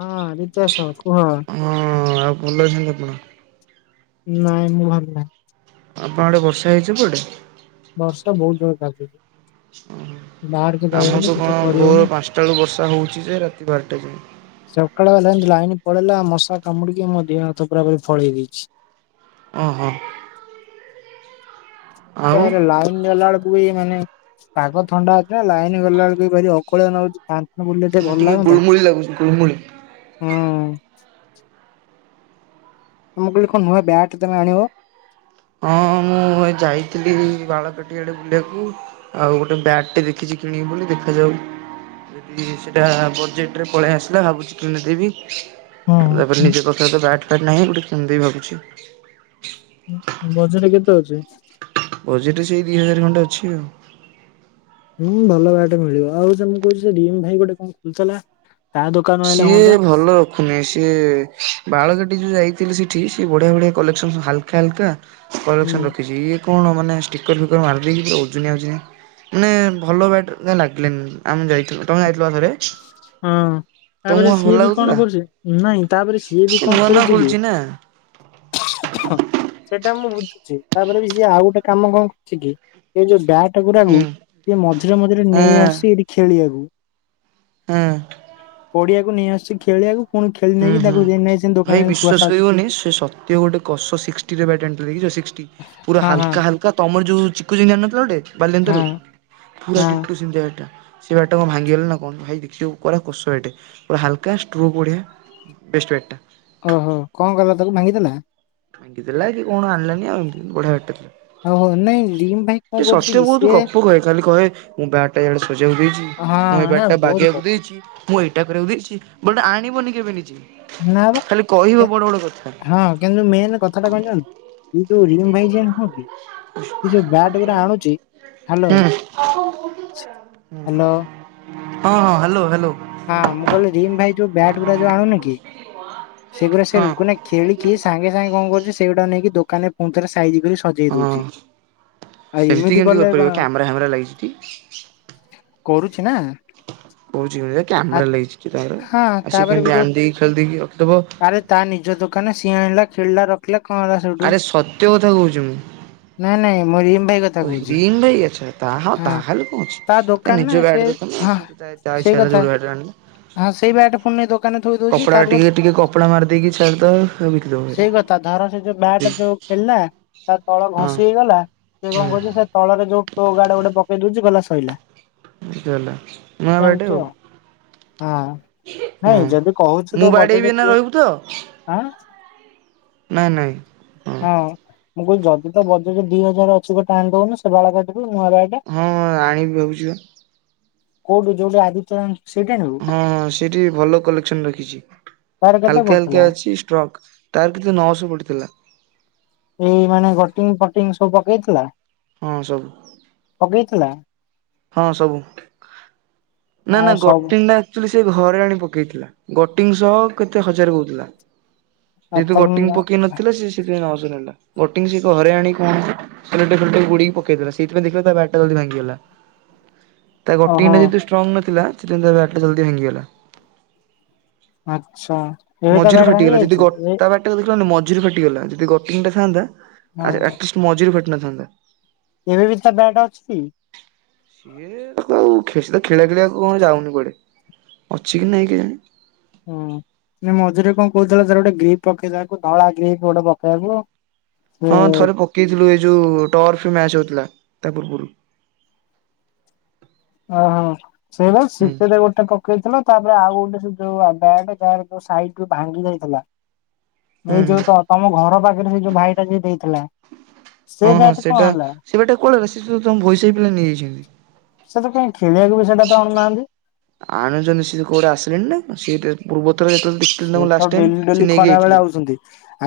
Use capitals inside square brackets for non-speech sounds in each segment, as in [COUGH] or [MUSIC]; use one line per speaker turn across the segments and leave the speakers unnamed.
ହଁ ରିତେଶ କୁହ
ହଁ ଆଉ ଭଲ ଅଛନ୍ତିଛନ୍ତି ଆପଣ?
ନାଇଁ ମୁଁ ଭଲ ନାହିଁ।
ଆମ ଆଡେ ବର୍ଷା ହେଇଛି କୁଆଡେ?
ବର୍ଷା ବହୁତ ଜରରେ ନାଦୁଛି।
[INAUDIBLE] ଆମ ତ
କିଛି
କଣ ଭୋର
କରିହଉନି।
ପାଞ୍ଚଟା ବେଳୁ ବର୍ଷା ହେଉଛି ଯେ ରାତି ବାରଟା ଯାଏ।
ସକାଳ ହେଲା ଯେମିତି ଲାଇନ ପଳେଇଲା ମଶା କାମୁଡିକି ମହ ହାତ ପୁରାପୁରି ଫୁଳେଇ ଦେଇଛି।
ଓ ହୋ।
ତା ପରେ ଲାଇନ ଗଲା ବେଳକୁ ମାନେ ପାଗ ଥଣ୍ଡା ଅଛି ନା ଲାଇନ୍ ଗଲାବେଳକୁ ଭାରି ନଉଛି।
ମୁଁ ଟିକେ ଗୁଳମୁଳି ଲାଗୁଛି ଗୁଳମୁଳି।
ହୁଁ। ମୁଁ କହିଲି କଣ ନୂଆ ବ୍ୟାଟ ତମେ ଆଣିବ?
ହଁ ମୁଁ ଏ ଯାଇଥିଲି ବାଳକାଟିଆଡେ ବୁଲିବାକୁ ଆଉ ଗୋଟେ ବ୍ୟାଟଟେ ଦେଖିଛି। କିଣିବି ବୋଲି ଦେଖାଯାଉ ଯଦି ସେଟା ବଜେଟରେ ପଳେଇ ଆସିଲା ଭାବୁଛି କିଣିଦେବି। ତାପରେ
ହଁ
ନିଜ ପାଖରେ ତ ବ୍ୟାଟ୍ ଫ୍ୟାଟ ନାହିଁ ଗୋଟେ କିଣିଦେବି ଭାବୁଛି।
ମଝିରେ କେତେ ଅଛି?
ବଜେଟ୍ ସେଇ ଦି ହଜାର ଖଣ୍ଡେ ଅଛି ଆଉ।
ହୁଁ ଭଲ ବାଟେ ମିଳିବ ଆଉ ତମ କହୁଛି ର ଭାଇ ଗୋଟେ କଣ ଖୋଲିଥିଲା? ତା ଦୋକାନ ଆଇଲେ
ସିଏ
ହୁଅନ୍ତା।
ଭଲ ରଖୁନି ସିଏ ବାଳକଟି ଯୋଉ ଯାଇ ସେଠି ସେ ବଢିଆ ବଢିଆ କଲେକ୍ସନ ହାଲକା ହାଲକା
ହୁଁ
କଲେକ୍ସନ ରଖିଛି। କଣ ମାନେ ଷ୍ଟିକର ଫିକର ମାରିଦକି ପୁରା ଓଜନିଆ ଓଜନିଆ। ମାନେ ଭଲ ବାଟ ଲାଗିଲାନି ଆମେ ଯାଇଥିଲୁ ତମେ ଯାଇଥିଲପା ଥରେ।
ହଁ
ତମକୁ
ତାପରେ
କଣ ଭଲ
ସିଏ ବି କଣ
ଲାଗୁଥିଲା?
କରୁଛି ନାଇଁ ତାପରେ ସିଏ ବି
ସେ
କଣ
ନୂଆ ନୂଆ
କରୁଛି କି
ଖୋଲିଛି ନା
[UNINTELLIGIBLE] ସେ ସେଇଟା ମୁଁ ବୁଝୁଛି ତାପରେ ବି ସିଏ ଆଉ ଗୋଟେ କାମ କଣ କରୁ କି ସେ ଯୋଉ ବ୍ୟାଗ୍ ଟାକୁଗୁ
ହୁଁ
ଯ ମଝିରେ ମଝିରେ
ହଁ
ନେଇ ଆସୁ ଏଇଠି ଖେଳିବାକୁ।
ହଁ।
ପଡିଆକୁ ନେଇ ଆସୁଛି ଖେଳିବାକୁ ପୁଣି ଖେଳି
ହୁଁ
ନେଇକି
ହୁଁ।
ତାଙ୍କୁ [UNINTELLIGIBLE]
ଭାଇ ବିଶ୍ଵାସ କରିବନି ସେ ସତ ଗୋଟେ [UNINTELLIGIBLE] ପୁରା
ହଁ ହଁ
ହାଲକା ହାଲକା ତମର ଯୋଉ ଚିକୁ ଯାଇକି ଆଣି ନଥିଲା ଗୋଟେ ବାଲିଏନ୍ତା
ହଁ
ରୁ ପୁରା
ହଁ
ଡିଟୁ ସେବାଗା ଏଟା। ସେ ବାଡ଼ି ଟା କଣ ଭାଙ୍ଗିଲା ନା କଣ ଭାଇ ଦେଖୁ ପୁରା କୁଶଳଟେ ଏ ପୁରା ହାଲକା ଷ୍ଟ୍ରୁ ବଡ଼ିଆ। ବେଷ୍ଟ ବାଡ଼ି ଟା।
ଓହୋ କଣ କଲା ତାକୁ ଭାଙ୍ଗିଦେଲା।
ଭାଙ୍ଗିଦେଲା କି କଣ ଆଣିଲାନି ଆଉ ଏମିତି ବଢିଆ ବାଡିଟେ।
ଓହୋ ନାଇଁ ରିମ୍ ଭାଇ କଣ
ଏ
କରୁଛି
ସତ୍ୟ
କି
ବହୁତ
ସିଏ
ଗପ କହେ ଖାଲି କହେ ମୁଁ ବ୍ୟାଟ ଟାଆଡେ ସଜେଇବାକୁ ଦେଇଛି
ହଁ
ମୁଁ ଏଇ
ହେ
ବ୍ୟାଟ ଟା
ବହୁତ କ
ବାଗେଇବାକୁ ଦେଇଛି। ମୁଁ ଏଇଟା କରିବାକୁ ଦେଇଛି ବଟ୍ ଆଣିବନି କେବେ ନିଜେ।
ନା ବା
ଖାଲି କହିବ ବଡ ବଡ କଥା।
ମେନ କଥା ଟା କଣ ଜାଣିଲୁ ଯୋଉ ରିମ ଭାଇ ନୁହଁ କି ଯୋଉ ବ୍ୟାଟ ଉରା ଆଣୁଛି
ହୁଁ ହୁଁ ହଁ
ହାଲୋ
ହଁ ହାଲୋ ହାଲୋ।
ହଁ ମୁଁ କହିଲି ରିମ୍ ଭାଇ ଯୋଉ ବ୍ୟାଟ୍ ଗୁଡାଯୋଉ ଆଣୁନି କି? ସେଗୁରାକ
ହଁ
ସେ ଙ୍କୁ ଖେଳିକି ସାଙ୍ଗେ ସାଙ୍ଗେ କଣ କରୁଛି ସେଇଗୁଡାକ ନେଇକି ଦୋକାନରେ ପୁଣି ଥରେ ସାଇଜି କରିକି ସଜେଇ
ହଁ।
ଦଉଛି।
ସେମିତି କେମିତି କରିପାରିବ କ୍ୟାମେରା ଫ୍ୟାମେରା ଲାଗିଛି ଟି।
କରୁଛି ନା।
କହୁଛିତି
ଆ
କ୍ୟାମେରା ଲାଗଛି କି ତାଙ୍କର
ହଁ
ଆସିକି
ତାପରେ ବି
କେମତି
ଯୋଉ
ଆଣି ଦେଇକି ଖେଳି ଦେଇକିରଖିଦବ
ଆରେ ତା ନିଜ ଦୋକାନ ସିଏ ଆଣିଲା ଖେଳିଲା ରଖିଲା କଣ ହେଲା ସେଉଠୁ
ଆରେ ସତ୍ୟ କଥା
ନାଇଁ ନାଇଁ। ମୁଁ ରିମ୍ ଭାଇ
[UNINTELLIGIBLE]
କଥା କହୁଚି
ତେଲ ଯୋଉଠୁ ଗାଡ଼ିରେ
ହଁ ତା ଦୋକାନ ନା ସେ
ଆଣିଲେ
ହଁ ସେଇ କଥା ହଁ ସେଇ ବ୍ୟାଟ୍ ପୁଣି ନେଇ ଦୋକାନରେ ଥୋଇ ଦଉଚି
କପଡା
ତାର
ଟିକେ ଟିକେ କପଡା ମାରିଦେଇକି ଛାଡ ତ ବିକିଦବୁ ବାରି।
ସେଇ କଥା ଧର ସେ ଯୋଉ ବ୍ୟାଟ ଯୋଉ ଖେଳିଲା ତା ତଳ
ହଁ
ଘଷି ହେଇଗଲା ସେ କଣ
ହୁଁ
କହୁଛି ସେ ତଳରେ ଯୋଉ ପ୍ରୋହ ଗାଡ ଗୋଟେ ପକେଇ ଦଉଛି ଗଲା ସଇଲା।
ଏମିତି ହେଲ ନୂଆ ବ୍ୟାଟ ଆଉ।
ହଁ ନାଇଁ
ହଁ।
ଯଦି କହୁଛୁ
ମୁଁ
ତ
ବାଡେଇବି
ବଜେଟ
ଏଇନା
ଦିଅ
ରହିବୁ ତ
ହାଁ
ନାଇଁ ନାଇଁ ହଁ।
ମୁଁ କହୁଛି ଯଦି ତ ବଜେଟ ଦି ହଜାର ଅଛି ଗୋଟେ ଆଣି ଦଉନୁ ସେ ବାଳାକାଟି
ହଁ ଆଣିବି ଭାବୁଛି ପା।
କୋଉଠୁ ଯୋଉଠୁ ଆଦିତ୍ୟ ସେଇଠି ଆଣିବୁ
ହଁ ସେଠି ଭଲ କଲେକ୍ସନ ରଖିଛି।
ତାର କେତେ
ହାଲକା
ପଡିଥିଲା
ହାଲକା ଅଛି ଷ୍ଟ୍ରକ୍ ତାର କେତେ ନଅ ଶହ ପଡିଥିଲା।
ଏଇ ମାନେ ଗଟିଙ୍ଗି ଫଟିଙ୍ଗି ସବୁ ପକେଇଥିଲା।
ହଁ ସବୁ
ପକେଇଥିଲା।
ହଁ ସବୁ। ନା
ଆ
ନା
ସବୁ
ଗଟିଙ୍ଗିଟା ଆକଚୁଆଲି ସେ ଘରେ ଆଣି ପକେଇଥିଲା ଗଟିଙ୍ଗି ସହ କେତେ ହଜାର କହୁଥିଲା?
ଆ
ଯେହେତୁ ଗୋଟିଙ୍ଗି
ତାହେଲେ
ପକେଇ ନଥିଲା ସେ ସେଥିପାଇଁଥିଲା ନଅ ଶହ ଓଜନିଆଟା ଗଟିଙ୍ଗି ସେ କ ଘରେ ଆଣି କଣ ସେଲଟେପେଲେଟ ଗୁଡ଼େଇପକେଇଦେଲା ସେଇଥିପାଇଁ ଦେଖିଲା ତା ବ୍ୟାଟ ଟା ଜଲ୍ଦୀ ଭାଙ୍ଗିଗଲା। ତା ଗୋଟିଙ୍ଗି
ଓହୋ
ଟା ଯେତୁ ଷ୍ଟ୍ରଙ୍ଗ ନଥିଲା ସେଥିପାଇଁ ତା ବ୍ୟାଟ ଟା ଜଲଦି ଭାଙ୍ଗିଗଲା।
ଆଚ୍ଛା ଏବେ ତା
ମଝିରୁ
ବ୍ୟାଟ୍ ଭାଙ୍ଗି
ଫାଟିଗଲା ଯଦି ଗ
ଯାଇଛି। ଏ
ତା ବାଟ ଟା ଦେଖିଲନି ମଝିରୁ ଫାଟିଗଲା ଯଦି ଗଟିଙ୍ଗି ଟା ଥାନ୍ତା ଆ
ହଁ
ଆଟିସ ମଝିରୁ ଫାଟି ନଥାନ୍ତି।
ଏବେ ବି ତା ବ୍ୟାଟ ଅଛି କି?
ସିଏ କଉ କିସ୍ ତ ଖେଳିଆ ଖେଳିଆକୁ କଣ ଯାଉନି କୁଆଡେ? ଅଛି କି ନାହଁ କେଇହାଣି।
ହୁଁ। ମଝିରେ କଣ କହୁଥିଲା ତାର ଗୋଟେ ଗ୍ରୀପ୍ ପକେଇଦବାକୁ ଧଳା ଗ୍ରୀପ୍ ଗୋଟେପକେଇବାକୁ।
ହଁ ଥରେ ପକେଇଥିଲୁ ଏ ଯଉ ଟର୍ଫ ମ୍ୟାଚ ହଉଥିଲା ତା ପୂର୍ବରୁ।
ଓହୋ ସେଇ ବା
ହୁଁ
ଶୀତରେ ଗୋଟେ କପ ପକେଇଥିଲ ତାପରେ ଆଉ ଗୋଟେ ବ୍ୟାଟପ୍ୟାଟ ସାଇଟୁରୁ ଭାଙ୍ଗି ଯାଇଥିଲା ଏଇ
ହୁଁ
ଯୋଉ ତ ତମ ଘର ପାଖରେ ସେ ଯୋଉ ଭାଇଟା ଯିଏ ଦେଇଥିଲା ସେ
ହଁ ହଁ
ବ୍ୟାଟ୍ କଣ
ସେଟା
ହେଲା
ସେ ବାଟେ କୁଆଡ଼େ ଗଲା ସେ ଯୋଉ ତମ ଭଇସାଇ ପିଲା ନେଇଯାଇଚ଼ତି।
ସେ ତ କାଇଁ ଖେଳିବାକୁ ବି ସେଟା ତ ଆଣୁନାହାନ୍ତି।
ଆଣୁଛନ୍ତି ସିଏ କୋଉଟା ଆସିଲେଣି ନା ସିଏ ପେ ପୂର୍ବ
ସେ ତ ଡେଲି ଡେଲି ଖରା ବେଳେ
ଯାଇଥିଲେ।
ଆଉଚ଼ନ୍ତି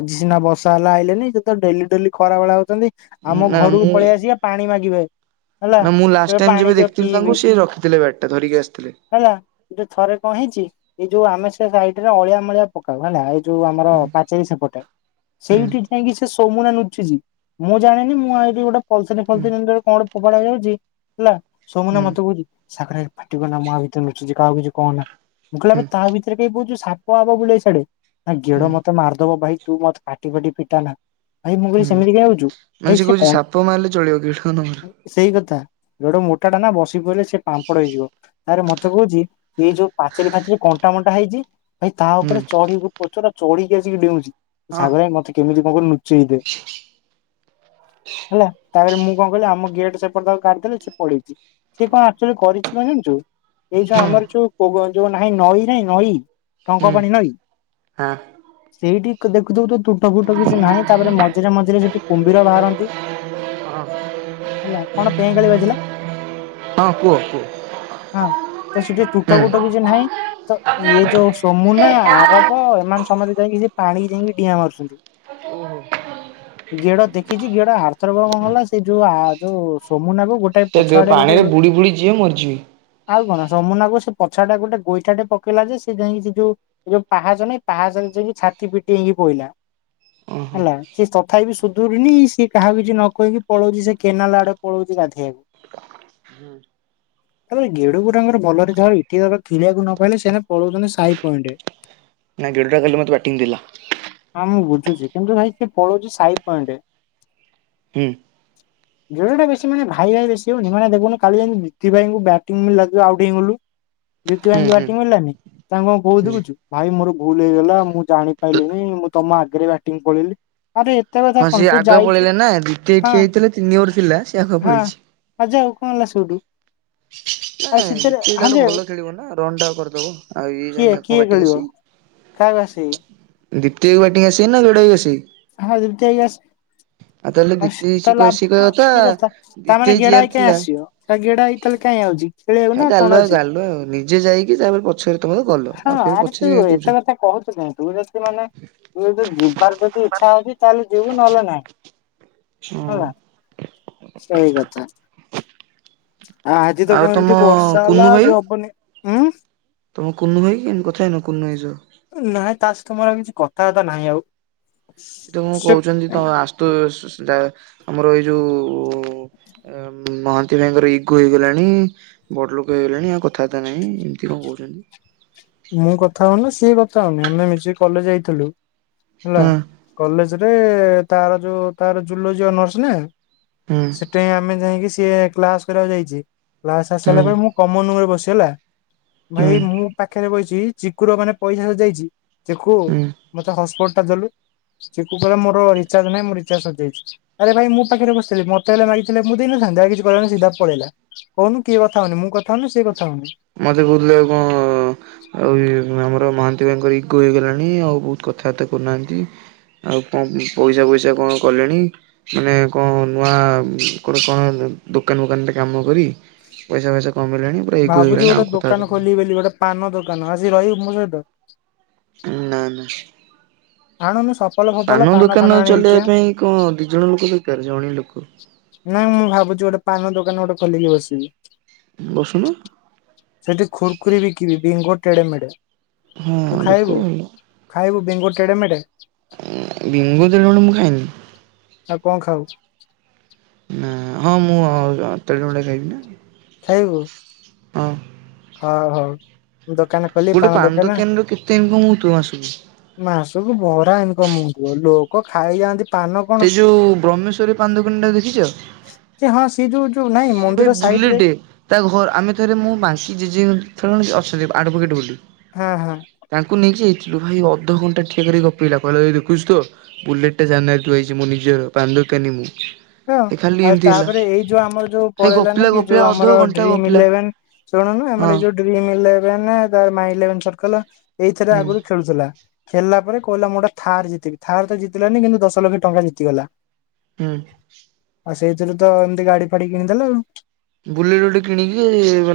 ଆଜି ସିନା ବସ୍ ତଏଲା ଆଇଲେନି ସେତ ଡେଲି ଡେଲି ଖରା ବେଳେ ଆଉଚ଼ନ୍ତି ଆମ
ନା
ଘରକୁ
ମୁଁ
ପଳେଇ ଆସିବା ପାଣି ମାଗିବେ। ହେଲା
ନା ମୁଁ ଲାଷ୍ଟ
କହିବେ
ଟାଇମ୍
ପାଣି
ଯେବେ
ଦିଅ
ଦେଖିଥିଲି
ପିଇବି
ତାଙ୍କୁ ସେ ରଖିଥିଲେ ବ୍ୟାଟ ଟା ଧରିକି ଆସ୍ ଥିଲେ।
ହେଲା ସେଠୁ ଥରେ କଁ ହେଇଚ଼ି ଏ ଯୋଉ ଆମ ସେ ସାଇଡ୍ ରେ ଅଳିଆ ମଳିଆ ପକାଉ ହେଲା ଏ ଯୋଉ ଆମର
ହୁଁ
ପାଚୋରୀ ସେପଟେ
ହୁଁ
ସେଇଠି ଯାଇକି ସେ ସୋମୁନା ନୁ ଚିଛି ମୁଁ ଜାଣିନି ମୁଁ ଆଇଠି ଗୋଟେ ପଲ
ହୁଁ
[UNINTELLIGIBLE] କଣ ଫୋପାଡ଼ିଆକୁ ଯାଇଚି ଏଲା ସୋମୁନା
ହୁଁ
ମତେ କହୁଚ଼ି ସାବରେ ପାଟି କରନା ମୁ ଆ ଭିତରେ ନୁଚୁଛି କାହାକୁ କିଛି କହନା। ମୁଁ କହିଲେ
ହୁଁ
ଆବେ ତା ଭିତରେ କାଇ ପଇଛୁ ସାପ ଫାପ ବୁଲେ ସିଆଡେ ନା
ହୁଁ
ଗେଡ ମତେ ମାରଦବ ଭାଇ। ତୁ ମତ୍ ପାଟି ଫାଟି ଫିଟାନା। ଭାଇ ମୁଁ କହିଲି
ହୁଁ।
ସେମିତି କାଇଁ ହଉଚୁ
ମାନେ
ଭାଇ ସେ
କହୁଛି
କଁ
ସାପ ମାରିଲେ ଚଳିବ ଗିଡ ନ ମାରୁ
ସେଇ କଥା। ଧେଡୁ ମୋଟା ଟା ନା ବସିି ପଇଲେ ସେ ପାମ୍ପଡ ହେଇଯିବ। ତାରେ ମତେ କହୁଚ଼ି ଏଇ ଯୋଉ ପାଚେରି ଫାଚେରି କଣ୍ଟା ମଣ୍ଟା ହେଇଚ଼ି ଭାଇ ତା
ହୁଁ
ଉପରେ ଚଢି ପଛର ଚଢିକି ଆସିକି ଡେଉଁଚ଼ି
ହଁ
ଶାଗର ଆଇ ମତେ କେମିତି କଁ କରି ନୁଚ଼େଇ ଦେ।
[INAUDIBLE]
ହେଲା ତାପରେ ମୁଁ କଁ କଲି ଆମ ଗେଟ୍ ସେପଟ୍ ତାକୁ କାଢିଦେଲି ସେ ପଳେଇଚ଼ି। ସେ କଁ ଆକଚ଼ୋଲି କରିଛି କଁ ଜାଣିଛୁ ଏଇ ଯୋଉ
ହୁଁ
ଆମର ଯୋଉ ପୌଉ ଯୋଉ ନାହିଁ ନଈ ନାଇଁ ନଈ। ଟଙ୍କ
ହୁଁ
ପାଣି ନଈ
ହଁ
ସେଇଠିକ ଦେଖୁଥିବୁ ତୁ ତୁଠ ଫୁ ଟ କିଛି ନାହିଁ ତାପରେ ମଝିରେ ମଝିରେ ସେଠି କୁମ୍ଭୀର ବାହାରନ୍ତି।
ହଁ।
ହେଲା କଣ ପେଁ କାଳି ବାଜିଲା?
ହଁ କୁହ କୁଅ।
ହଁ ତ ସେଠି ତୁଠ ଫୁଟ କିଛି ନାହିଁ ତ ଇଏ ଯୋଉ ସୋମୁନା, ଆରବ ଏମାନେ ସମତେ ଯାଇକି ସେ ପାଣି ଯାଇଁକି ଡିଆଁ ମାରୁଚ଼ନ୍ତି।
ଓହୋ
ଗେଡ ଦେଖିଚ଼ି ଗେଡ ଆରଥର କଁ କଲା ସେ ଯୋଉ ଆ ଯୋଉ ସୋମୁନା କୁ ଗୋଟେ
ସେ
ପଛଆଡେ ଗୋଟେ
ପାଣିରେ ବୁଡି ବୁଡି ଯିଏ ମରିଯିବି
ଆଉ କଣ ଯମୁନାକୁ ସେ ପଛଟା ଗୋଟେ ଗୋଇଠାଟେ ପକେଇଲା ଯେ ସେ ସେ ଯାଇଁକି ସେ ଯୋଉ ଯୋଉ ପାହାଚ ନାଇଁ ପାହାଚରେ ଯାଇକି ଛାତି ପିଟି ହେଇକି ପଇଲା।
ଓହୋ।
ହେଲା ସିଏ ତଥାପି ବିି ସୁଧୁରୁନି ସିଏ କାହାକୁ କିଛି ନ କହିକି ପଳଉଚ଼ି ସେ କେନାଲ ଆଡେ ପଳଉଚ଼ି ଗା ଧେଆକୁ।
[INAUDIBLE]
ତାପରେ ଗେଡଗୁଡାଙ୍କର ଭଲରେ ଝର ଇଠିକାର ଖିଳିଆକୁ ନ ପାଇଲେ ସେ ନା ପଳଉଚ଼ନ୍ତି ସାାଇ ପଏଣ୍ଟେ।
ନାଇ ଗେଡୁଟା କାଲି ମତେ ବ୍ୟାଟିଂ ଦେଲା।
ହଁ ମୁଁ ବୁଝୁଚ଼ି କିନ୍ତୁ ଭାଇ ପଳଉଚ଼ି ସାଇ ପଏଣ୍ଟେ।
ହୁଁ
ଗେଡ଼ଟା ବେଶୀ ମାନେ ଭାଇ ଭାଇ ବେଶୀ ହଉନି ମାନେ ଦେଖୁନୁ କାଲି ଯେମି ଦି ଦି ଭାଇଙ୍କୁ ବ୍ୟାଟିଂ ଲାଗିଲ ଆଉଟ ହେଇଗଲୁ ଦିିତୁ
ହୁଁ
ଭାଇଙ୍କି
ହୁଁ
ବ୍ୟାଟିଂ ମିଲିଲାନି ତାଙ୍କ କୋଉଦୁ
ହୁଁ।
ବୁଚୁ ଭାଇ ମୋର ଭୁଲ ହେଇଗଲା ମୁଁ ଜାଣିପାଇଲି ମୁଁ ତମ ଆଗରେ ବ୍ୟାଟିଂ ପଳେଇଲି। ଆରେ ଏତେ କଥା
ହଁ
କଣ
ସିଏ
ତୁ
ଆଗ
ଯାଇଛୁ
ପଳେଇଲା ନା ଦିତୀଏ
ହଁ
ଠିଏ ହେଇଥିଲେ ତିନି ଓବର ପିଲା ସେ ଆଗ ପଳେଇଛି।
ଆ ଯାଉ କଁ ଏଲା ସେଉଟୁ?
[INAUDIBLE] ନାଇଁ ଜିତୁ ଆଇ ତାଠୁ ଭଲ ଖେଳିବ ନା ରନ୍ ଟା କରଦବ ଆଉ ଇଏ ଯାଇଁ ଆକୁ କଁ ବ୍ୟାଟିଂ ଆସି।
କାଆକୁ ଆସିଇଁ?
ଦୀପ୍ତି କୁ ବ୍ୟାଟିଂ ଆସେ ନା ଗେଡ଼ କୁ ଆସେଇ?
ହଁ ଦିପ୍ତି ଆଇ କୁ ପା ଆସ୍।
ଆ ତାଲେ।
ଆସ୍ ତା ଲାଭ କି କଥା ତା
ଦ୍ୱିତୀୟ
ମାନେ ଗେଡ
ଯିଆର
ଆଇ କାଇଁ
ଥିଲା
ଆସିବ ତା ଗେଡ ଆଇ ତାଲେ କାଇଁ ଆଉଚ଼ି?
ହେ ଗାଲୁଆ ଗାଲୁଆ ଆଉ ନିଜେ ଯାଇକି ତାପରେ ପଛରେ ତମେ ଗଲ ଆଉ ଫେରେ ପଛରେ କାଇଁ କୋଉଚ଼।
[UNINTELLIGIBLE] ଚ଼ି ନାଇଁଁ ତୁ ଅଟେ ଯଦି ମାନେ ତୁ ଯଦି ଯିବାର ଯଦି ଇଚ୍ଛା ହଉଚ଼ି ତାଆଲେ ଯିବୁ ନଏଲେ ନାଇଁ। ହେଲା, ସେଇକଥା। ଆଜି ତ
ଆଉ
କଣ
ତମ
ଏମିତି ବର୍ଷା ହେଲା
କୁନୁ ଭାଇ
ଆଜି ହବନି ହୁଁ।
ତମ କୁନୁ ଭାଇ, କଥା ହେଇନୁ କୁନୁ ଭାଇ ସହ
ତମର କିଛି କଥାବାର୍ତ୍ତା ନାହିଁ ଆଉ?
ସେଟାକୁ
ସେ
କହୁଛନ୍ତି ତ ଆସୁ ଆମର ଏଇ ଯୋଉ ମହାନ୍ତି ଭାଇଙ୍କର ଇଗୋ ହେଇଗଲାଣି, ବଡଲୋକ ହେଇଗଲାଣି ଆଉ କଥାବାର୍ତ୍ତା ନାହିଁ ଏମିତି କ କହୁଚନ୍ତି।
ମୁଁ କଥା ହଉନା ସିଏ କଥା ହଉନି ଆମେ ମିଜେ କଲେଜ ଯାଇଥିଲୁ ହେଲା
ହଁ
କଲେଜ ସେ ତାର ଯୋଉ ତାର ଜୁଲୋଜି ଅନର୍ସ ନା,
ହୁଁ
ସେଠେଇ ଆମେ ଯାଇକ ସିଏ କ୍ଲାସ କରିବାକୁ ଯାଇଛି, କ୍ଲାସ
ହୁଁ
ଆସିସାରିଲା ପରେ ମୁଁ କମନ ରୁମ ରେ ବସି ହେଲା
ହୁଁ
ଭାଇ ମୁଁ ପାଖରେ ବହିଛି ଚିକୁର ମାନେ ପଇସା ସ ଯାଇଛି। ଦେଖୁ
ହୁଁ।
ମତେ ହସପୋର୍ଟ ଟା ଦେଲୁ ସେ କହିଲା ମୋର ରିଚାର୍ଜ ନାଁ ମୁଁ ରିଚାର୍ଜସରିଯାଇଛି, ଆରେ ଭାଇ ମୋ ପାଖରେ ବସିଥିଲି ମତେ ହେଲେ ମାଗିଥିଲେ ମୁଁ ଦେଇନଥିଲି ଡାଇରେକ୍ଟ କିଛି କହିଲାନି ପଳେଇଲା, କହୁନୁ କିଏ କଥା ହଉନି? ମୁଁ କଥାଉନି ନା ସିଏ କଥା ହଉନି
ମତେ କହୁଥିଲେ କ ଆ ଆମର ମହାନ୍ତି ଭାଇଙ୍କର ଇଗୋ ହେଇଗଲାଣି ଆଉ ବହୁତ କଥାବାର୍ତ୍ତା କରୁନାହାନ୍ତି ଆଉ କଣ ପଇସା ପଇସା କଣ କଲେଣି, ମାନେ କଣ ନୂଆ କଣ ଦୋକାନ ଫୋକାନ ରେ କାମକରି ପଇସା ଫଇସା କମେଇଲାଣି ଇଗୋ
ଭାବୁଛି
ହେଇଗଲାଣି ଆଉ
ଗୋଟେ
କଥାବାର୍ତ୍ତା
ଦୋକାନ
କହୁନି।
ଖୋଲିବି ବୋଲି ଗୋଟେ ପାନ ଦୋକାନ ଆସିକି ରହିବୁ ମୋ ସହିତ?
ନା ନା
ଆଣୁନୁ ସଫଲ ଫପଲ ପାନ
ଦୋକାନ
ଫାନ ଆଣି
ଚଲେଇବା ପାଇଁ କଣ ଦି ଜଣ ଲୋକ
ବିକିବା
ଦରକାର ଜଣେ ଲୋକ।
ନାଇଁ ମୁଁ ଭାବୁଛି ଗୋଟେ ପାନ ଦୋକାନ ଗୋଟେ ଖୋଲିକି ବସିବି।
ବସୁନ
ସେଠି ଖୁୁରକୁୁରୀ ବିକିବି ବିଙ୍ଗୋ ଟେଡେ ମେଢେ
ହଁ
ତୁ ଖାଇବୁ?
ବିକ ଭଲ
ଖାଇବୁ ବେଙ୍ଗୋ ଟେଡେ ମେଢେ
ବିଙ୍ଗୋ ତେଢ଼େ ମେଢେ ମୁଁ ଖାଏନି।
ଆଉ କଣ ଖାଉ?
ନା ହଁ ମୁଁ ତେଢ଼େ ମେଢେ ଖାଇବି ନା
ଖାଇବୁ?
ହଁ
ହଉ ହଉ ଦୋକାନ ଖୋଲି
ଗୋଟେ ପାନ
ଦୋକାନ
ଦୋକାନରୁ କେତେ ଇନକମ ହଉଥିବ ମାସକୁ?
ମାସକୁ ବରା ଇନକମ ଲୋକ ଖାଇଯାଆନ୍ତି। ପାନ କଣ
ସେ ଯୋଉ ବ୍ରହ୍ମେଶ୍ଵରୀ ପାନଦୋକନ ଟା ଦେଖିଛ?
ଯେ ହଁ ସିଏ ଯୋଉ ଯୋଉ ନାଇଁ
ସିଏ
ମନ୍ଦିର
ଭାଇ
ସାଇଡ ରେ
ବୁଲେଟେ ତା ଘର ଆମେ ଥରେ ମୁଁ ବା ଅଛନ୍ତି ଆଡଭୋକେଟ ବୋଲି
ହଁ ହଁ
ତାଙ୍କୁ ନେଇକି ଭାଇ ଅଧଘଣ୍ଟା ଠିଆକରାଇ ଗପିଲା -କହିଲ ଦେଖୁୁଛୁ ତ ବୁଲେଟ ଟା ସାମ୍ନାରେ ଥୁଆ ହେଇଛି, ମୁଁ ନିଜେ ଦୋକାନୀ ମୁଁ
ହଁ
ଏ ଖାଲି
ଆଉ
ଏମିତି ହେଲା
ତାପରେ ଏଇ ଯୋଉ ଆମର ଯୋଉ
ଭାଇ
ପଳେଇଲାନି
ଗପିଲା
କି ଯଉ
ଗପିଲା ଅଧ
ଆମର
ଘଣ୍ଟା
ଡ୍ରିମ
ଗପିଲା
ଇଲେଭନ ଶୁଣୁନୁ ଆମର
ହଁ
ଯଉ ଇ [UNINTELLIGIBLE] କଲ ଏଇଥିରେ
ହୁଁ
ଆଗରୁ ଖେଳୁଥିଲା ଖେଳିଲା ପରେ କହିଲା ମୁଁ ଗୋଟେ ଥାର୍ ଜିତିିବି, ଥାର ତ ଜିତିଲାନି କିନ୍ତୁ ଦଶ ଲକ୍ଷ ଟଙ୍କା ଜିତିଗଲା।
ହୁଁ ଉଁ
ଆଉ ସେଇଥିରୁ ତ ଏମିତି ଗାଡି ଫାଡି କିଣିଦେଲା ଆଉ
ବୁଲେଟ ଗୋଟେ କିଣିକି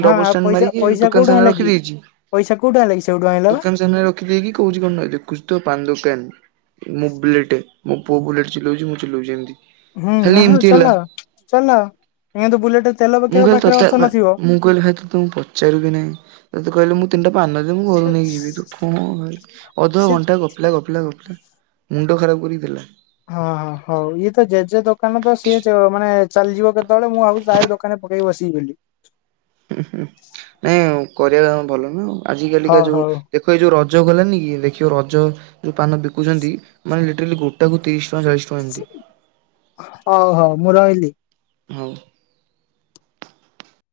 ହଁ ଆଉ
ଡବଲଷ୍ଟାଣ୍ଡ
ପଇସା
ମାରିକି
ପଇସା
ଦୋକାନ
କୋଉଠୁ
ସାମନାରେ
ଆଣିଲା କି?
ରଖିଦେଇଛି।
ପଇସା କୋଉଠୁ ଆଣିଲା କି ସେଇଠୁ ଆଣିଲା ବା।
ଦୋକାନ ସାମ୍ନାରେ ରଖିଦେଇକି କହୁଛି କଣ ନ ଦେଖୁଛି ତ ପାନ ଦୋକାନ। ମୋ ବୁଲେଟ ମୋ ପୁଅ ବୁଲେଟ ଚଲଉଛି, ମୁଁ ଚଲଉଛି ଏମିତି।
ହୁଁ
ଖାଲି
ଆ
ଏମିତି ହେଲା
ଚଲ ଚଲ ଇ ତ ବୁଲେଟ ତେଲ
ମୁଁ
ପକେଇବା
କହିଲ
ପାଖରେ
ତୋତେ
ଅର୍ଥ
ଏବେ
ନଥିବ।
ମୁଁ କହିଲ ତତେ ତ ପଚାରିବି ନାହିଁ ତତେ କହିଲେ ମୁଁ ପାନଦ ମୁଁ ଘରୁ
ସେ
ନେଇକି ଯିବି ତୁ କଣ ଭ ଅଧ
ସେ
ଘଣ୍ଟା ଗପିଲା ଗପିଲା ଗପିଲା ମୁଣ୍ଡ ଫଟୋ ଖରାପ କରିଥିଲା
ହଁ ହଁ ହଉ ଇଏ ତ ଜେଜେ ଦୋକାନ ତ ସିଏ ମାନେ ଚାଲିଯିବ କେତେବେଳେ ମୁଁ ଭାବୁଛିି ତା ଦୋକାନ କ ବସି ବଲି
ହୁଁ ହୁଁ ନାଇଁ କରିବା ଭଲ ନା ଆଜି କାଲିକା
ହଉ
ଯୋଉ
ହଉ
ଦେଖ ଏଇ ଯୋଉ ରଜ ରଜ ଗଲାନି କି ଦେଖିବ ରଜ ଯେଉଁ ପାନ ବିକୁଛନ୍ତି ମାନେ ଲିଟେଲି ଗୋଟ ଟାକୁ ତିରିଶ ଟଙ୍କା ଚାଳିଶ ଟଙ୍କା ଏମିତି
ହଉ ହଉ ମୁଁ ରହିଲି।
ହଉ